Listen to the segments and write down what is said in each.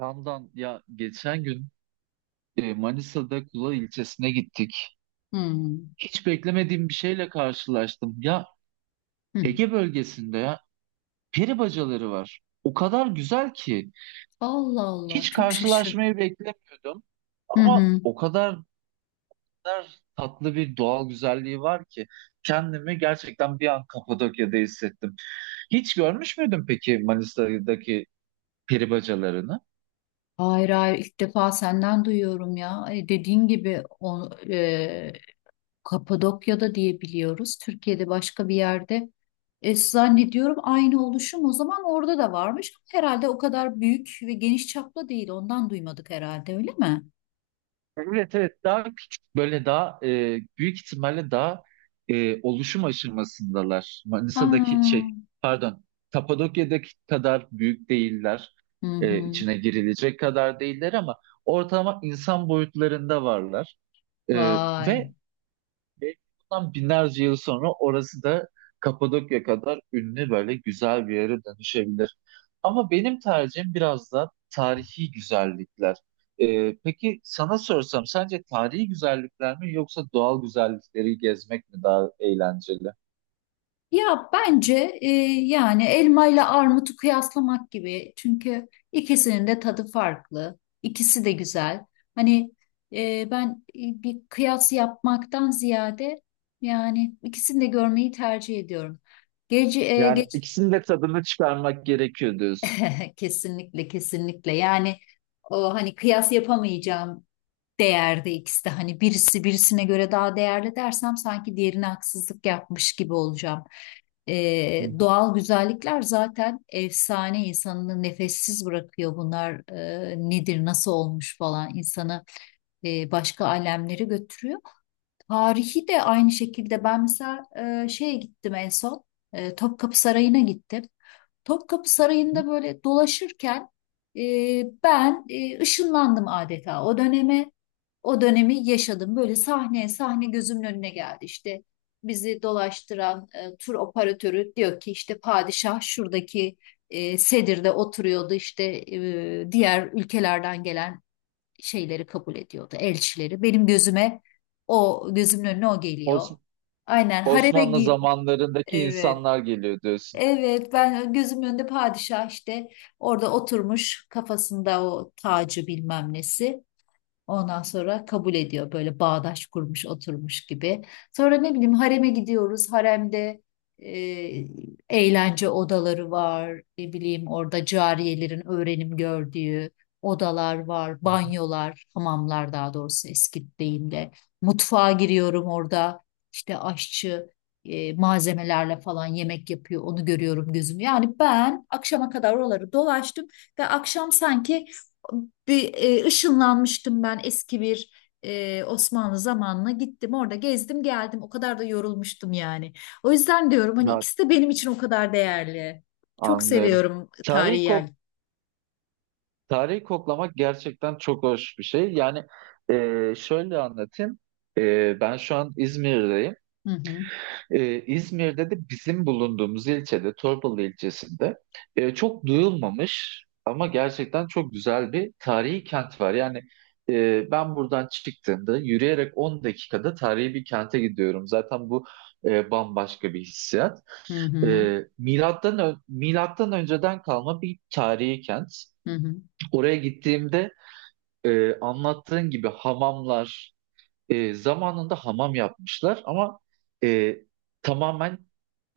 Ramdan ya geçen gün Manisa'da Kula ilçesine gittik. Hmm. Hiç beklemediğim bir şeyle karşılaştım. Ya Hı. Ege bölgesinde ya peri bacaları var. O kadar güzel ki Allah Allah, hiç çok şaşırdım. karşılaşmayı beklemiyordum. Hı Ama hı. o kadar tatlı bir doğal güzelliği var ki kendimi gerçekten bir an Kapadokya'da hissettim. Hiç görmüş müydün peki Manisa'daki peri bacalarını? Hayır hayır, ilk defa senden duyuyorum ya. Dediğin gibi o, Kapadokya'da diye biliyoruz. Türkiye'de başka bir yerde. Zannediyorum aynı oluşum o zaman orada da varmış. Herhalde o kadar büyük ve geniş çaplı değil. Ondan duymadık herhalde, öyle mi? Evet evet, daha küçük böyle, daha büyük ihtimalle daha oluşum aşamasındalar. Manisa'daki şey, Aa. pardon, Kapadokya'daki kadar büyük değiller. Hı hı. İçine girilecek kadar değiller ama ortalama insan boyutlarında varlar. E, Vay. ve Belki bundan binlerce yıl sonra orası da Kapadokya kadar ünlü böyle güzel bir yere dönüşebilir. Ama benim tercihim biraz da tarihi güzellikler. Peki sana sorsam sence tarihi güzellikler mi yoksa doğal güzellikleri gezmek mi daha eğlenceli? Ya bence e, yani elma ile armutu kıyaslamak gibi. Çünkü ikisinin de tadı farklı. İkisi de güzel. Hani ben bir kıyas yapmaktan ziyade yani ikisini de görmeyi tercih ediyorum. Gece Yani geç... ikisinin de tadını çıkarmak gerekiyor diyorsun. Kesinlikle, kesinlikle, yani o hani kıyas yapamayacağım değerde ikisi de, hani birisi birisine göre daha değerli dersem sanki diğerine haksızlık yapmış gibi olacağım. Hı hı. Doğal güzellikler zaten efsane, insanı nefessiz bırakıyor bunlar, nedir nasıl olmuş falan, insanı başka alemlere götürüyor. Tarihi de aynı şekilde. Ben mesela şeye gittim en son, Topkapı Sarayı'na gittim. Topkapı Sarayı'nda böyle dolaşırken e, ben ışınlandım adeta o döneme. O dönemi yaşadım. Böyle sahne sahne gözümün önüne geldi. İşte bizi dolaştıran tur operatörü diyor ki, işte padişah şuradaki sedirde oturuyordu. İşte diğer ülkelerden gelen şeyleri kabul ediyordu, elçileri. Benim gözüme, o, gözümün önüne o geliyor. Os- Aynen. Osmanlı zamanlarındaki Evet. insanlar geliyor diyorsun. Evet, ben gözümün önünde padişah işte orada oturmuş, kafasında o tacı bilmem nesi. Ondan sonra kabul ediyor, böyle bağdaş kurmuş oturmuş gibi. Sonra ne bileyim, hareme gidiyoruz. Haremde e, eğlence odaları var. Ne bileyim, orada cariyelerin öğrenim gördüğü odalar var. Banyolar, hamamlar, daha doğrusu eski deyimle. Mutfağa giriyorum orada. İşte aşçı malzemelerle falan yemek yapıyor. Onu görüyorum gözüm. Yani ben akşama kadar oraları dolaştım ve akşam sanki bir ışınlanmıştım, ben eski bir Osmanlı zamanına gittim, orada gezdim geldim, o kadar da yorulmuştum yani. O yüzden diyorum hani Ya, ikisi de benim için o kadar değerli. Çok anlıyorum. seviyorum tarihi Tarihi yer. ko- Tarihi koklamak gerçekten çok hoş bir şey. Yani, şöyle anlatayım. Ben şu an İzmir'deyim. Hı hı. İzmir'de de bizim bulunduğumuz ilçede, Torbalı ilçesinde çok duyulmamış ama gerçekten çok güzel bir tarihi kent var. Yani ben buradan çıktığımda yürüyerek 10 dakikada tarihi bir kente gidiyorum. Zaten bu bambaşka bir hissiyat. Hı hı. E, Milattan önceden kalma bir tarihi kent. Hı hı. Oraya gittiğimde anlattığın gibi hamamlar, zamanında hamam yapmışlar ama e, tamamen,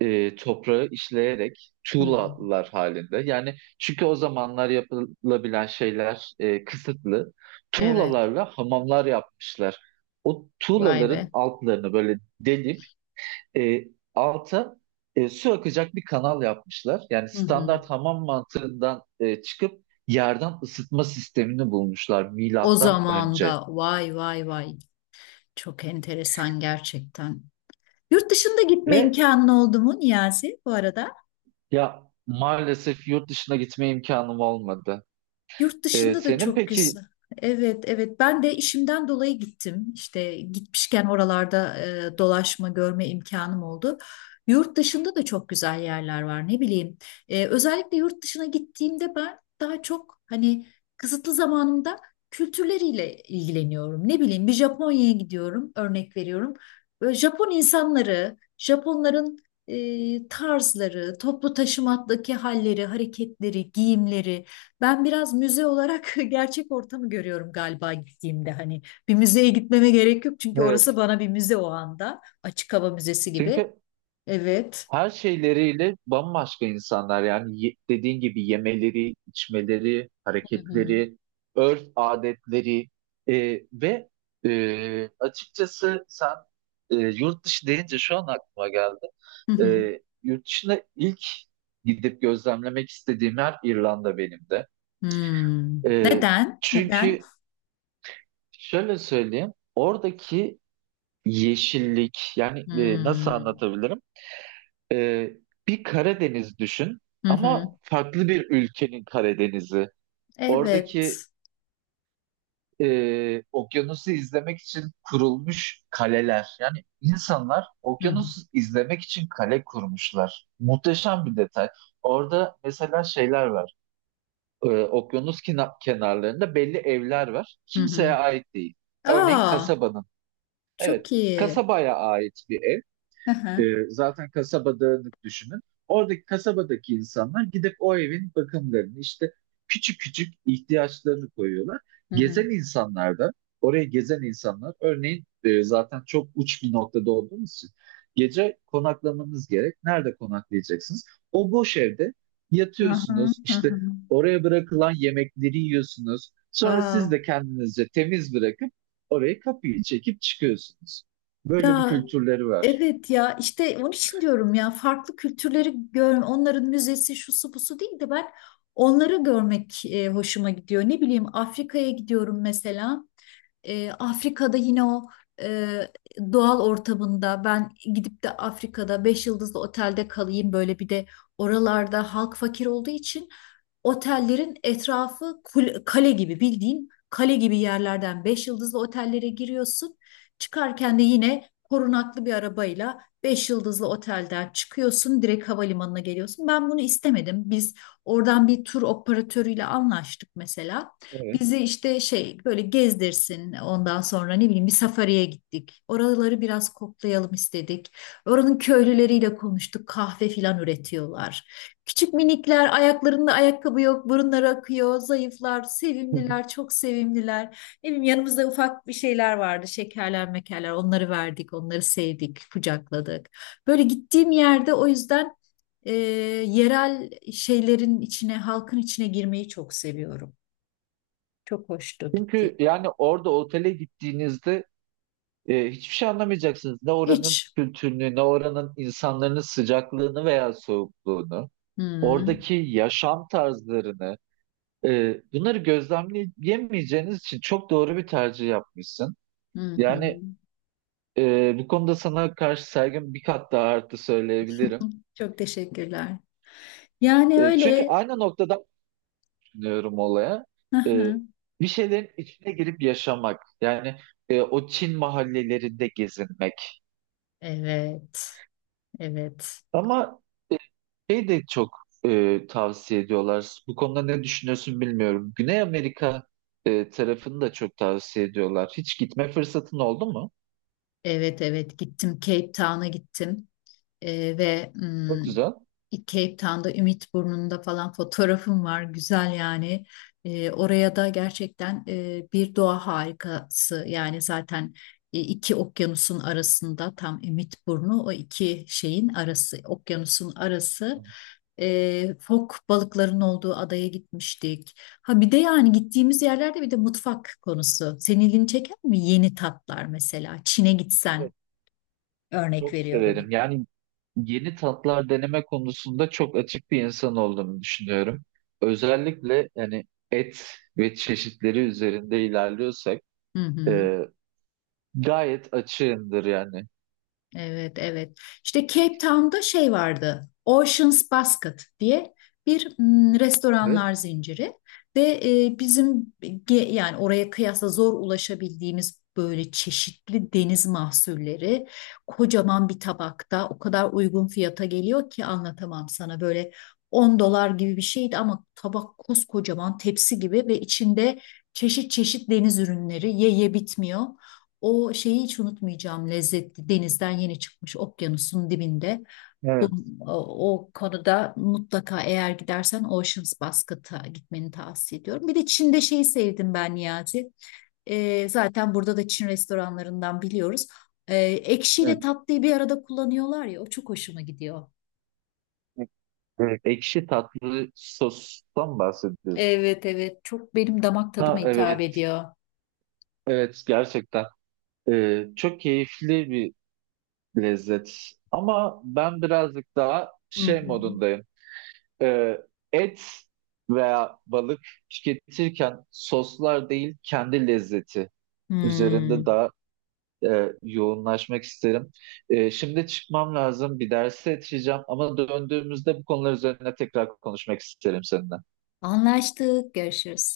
toprağı işleyerek, Hı hı. tuğlalar halinde. Yani çünkü o zamanlar yapılabilen şeyler kısıtlı. Evet. Tuğlalarla hamamlar yapmışlar. O Vay tuğlaların be. altlarını böyle delip e, alta su akacak bir kanal yapmışlar. Yani Hı hı. standart hamam mantığından çıkıp yerden ısıtma sistemini bulmuşlar O milattan zaman önce. da vay vay vay, çok enteresan gerçekten. Yurt dışında gitme Ve imkanın oldu mu Niyazi, bu arada? ya maalesef yurt dışına gitme imkanım olmadı. Yurt dışında da Senin çok peki güzel. Evet, evet. Ben de işimden dolayı gittim. İşte gitmişken oralarda dolaşma, görme imkanım oldu. Yurt dışında da çok güzel yerler var. Ne bileyim. Özellikle yurt dışına gittiğimde ben daha çok, hani kısıtlı zamanımda, kültürleriyle ilgileniyorum. Ne bileyim, bir Japonya'ya gidiyorum, örnek veriyorum. Böyle Japon insanları, Japonların tarzları, toplu taşımadaki halleri, hareketleri, giyimleri. Ben biraz müze olarak gerçek ortamı görüyorum galiba gittiğimde. Hani bir müzeye gitmeme gerek yok, çünkü orası evet bana bir müze o anda. Açık hava müzesi gibi. çünkü Evet. her şeyleriyle bambaşka insanlar. Yani dediğin gibi yemeleri, içmeleri, Hı hı. hareketleri, örf adetleri e, ve açıkçası sen, yurt dışı deyince şu an aklıma geldi. Hı E, hı. Yurt dışına ilk gidip gözlemlemek istediğim yer İrlanda benim de. Hmm. E, Neden? Neden? Çünkü şöyle söyleyeyim: oradaki yeşillik, yani nasıl Hmm. anlatabilirim? Ee, Bir Karadeniz düşün Hı hı. ama farklı bir ülkenin Karadeniz'i. Oradaki Evet. Okyanusu izlemek için kurulmuş kaleler. Yani insanlar Hı hı. okyanusu izlemek için kale kurmuşlar. Muhteşem bir detay. Orada mesela şeyler var. Okyanus kenarlarında belli evler var. Hı Kimseye hı. ait değil. Örneğin Aa, kasabanın. Evet, çok iyi. kasabaya ait bir ev. Hı E, hı. Zaten kasaba dağınık, düşünün. Oradaki kasabadaki insanlar gidip o evin bakımlarını, işte küçük küçük ihtiyaçlarını koyuyorlar. Hı hı. Gezen insanlar da, oraya gezen insanlar örneğin, zaten çok uç bir noktada olduğumuz için gece konaklamanız gerek. Nerede konaklayacaksınız? O boş evde Hı hı. yatıyorsunuz, Hı hı. işte oraya bırakılan yemekleri yiyorsunuz. Sonra siz Wow. de kendinizce temiz bırakıp orayı, kapıyı çekip çıkıyorsunuz. Böyle bir Ya, kültürleri var. evet ya, işte onun için diyorum ya, farklı kültürleri gör, onların müzesi şusu busu değil de, ben onları görmek hoşuma gidiyor. Ne bileyim Afrika'ya gidiyorum mesela. Afrika'da yine o e, doğal ortamında, ben gidip de Afrika'da 5 yıldızlı otelde kalayım böyle. Bir de oralarda halk fakir olduğu için otellerin etrafı kale gibi, bildiğin kale gibi yerlerden 5 yıldızlı otellere giriyorsun. Çıkarken de yine korunaklı bir arabayla 5 yıldızlı otelden çıkıyorsun, direkt havalimanına geliyorsun. Ben bunu istemedim. Biz oradan bir tur operatörüyle anlaştık mesela. Evet. Bizi işte şey böyle gezdirsin, ondan sonra ne bileyim bir safariye gittik. Oraları biraz koklayalım istedik. Oranın köylüleriyle konuştuk. Kahve filan üretiyorlar. Küçük minikler, ayaklarında ayakkabı yok, burunları akıyor, zayıflar, sevimliler, çok sevimliler. Ne bileyim, yanımızda ufak bir şeyler vardı. Şekerler, mekerler, onları verdik, onları sevdik, kucakladık. Böyle gittiğim yerde o yüzden e, yerel şeylerin içine, halkın içine girmeyi çok seviyorum. Çok hoştu, gitti. Çünkü yani orada otele gittiğinizde hiçbir şey anlamayacaksınız. Ne oranın Hiç. kültürünü, ne oranın insanların sıcaklığını veya soğukluğunu, Hı oradaki yaşam tarzlarını, bunları gözlemleyemeyeceğiniz için çok doğru bir tercih yapmışsın. hı. Hı. Yani bu konuda sana karşı saygım bir kat daha arttı söyleyebilirim. Çok teşekkürler. Yani Çünkü öyle. aynı noktadan düşünüyorum olaya. Hı hı. E, Bir şeylerin içine girip yaşamak. Yani o Çin mahallelerinde gezinmek. Evet. Evet. Ama şey de çok tavsiye ediyorlar. Bu konuda ne düşünüyorsun bilmiyorum. Güney Amerika tarafını da çok tavsiye ediyorlar. Hiç gitme fırsatın oldu mu? Evet evet, gittim, Cape Town'a gittim. Ve Çok güzel. Cape Town'da Ümit Burnu'nda falan fotoğrafım var. Güzel yani. Oraya da gerçekten bir doğa harikası. Yani zaten iki okyanusun arasında tam Ümit Burnu, o iki şeyin arası, okyanusun arası. Fok balıkların olduğu adaya gitmiştik. Ha bir de, yani gittiğimiz yerlerde bir de mutfak konusu. Senin ilgini çeker mi? Yeni tatlar mesela. Çin'e gitsen, Evet, örnek çok veriyorum. severim. Yani yeni tatlar deneme konusunda çok açık bir insan olduğumu düşünüyorum. Özellikle yani et ve çeşitleri üzerinde ilerliyorsak Hı hı. e, gayet açığımdır yani. Evet, evet. İşte Cape Town'da şey vardı, Ocean's Basket diye bir Evet. restoranlar zinciri. Ve bizim yani oraya kıyasla zor ulaşabildiğimiz böyle çeşitli deniz mahsulleri kocaman bir tabakta o kadar uygun fiyata geliyor ki, anlatamam sana. Böyle 10 dolar gibi bir şeydi, ama tabak koskocaman, tepsi gibi, ve içinde çeşit çeşit deniz ürünleri, ye ye bitmiyor. O şeyi hiç unutmayacağım, lezzetli, denizden yeni çıkmış, okyanusun dibinde. Bu, Evet, o konuda mutlaka eğer gidersen Ocean's Basket'a gitmeni tavsiye ediyorum. Bir de Çin'de şeyi sevdim ben Niyazi. Zaten burada da Çin restoranlarından biliyoruz. Evet. Ekşiyle tatlıyı bir arada kullanıyorlar ya, o çok hoşuma gidiyor. Ekşi tatlı sostan bahsediyorsun. Evet evet, çok benim damak tadıma Ha hitap evet, ediyor. evet, gerçekten çok keyifli bir lezzet. Ama ben birazcık daha Hı şey hı. modundayım. Ee, Et veya balık tüketirken soslar değil kendi lezzeti Hmm. üzerinde daha yoğunlaşmak isterim. Şimdi çıkmam lazım, bir derse yetişeceğim ama döndüğümüzde bu konular üzerine tekrar konuşmak isterim seninle. Anlaştık. Görüşürüz.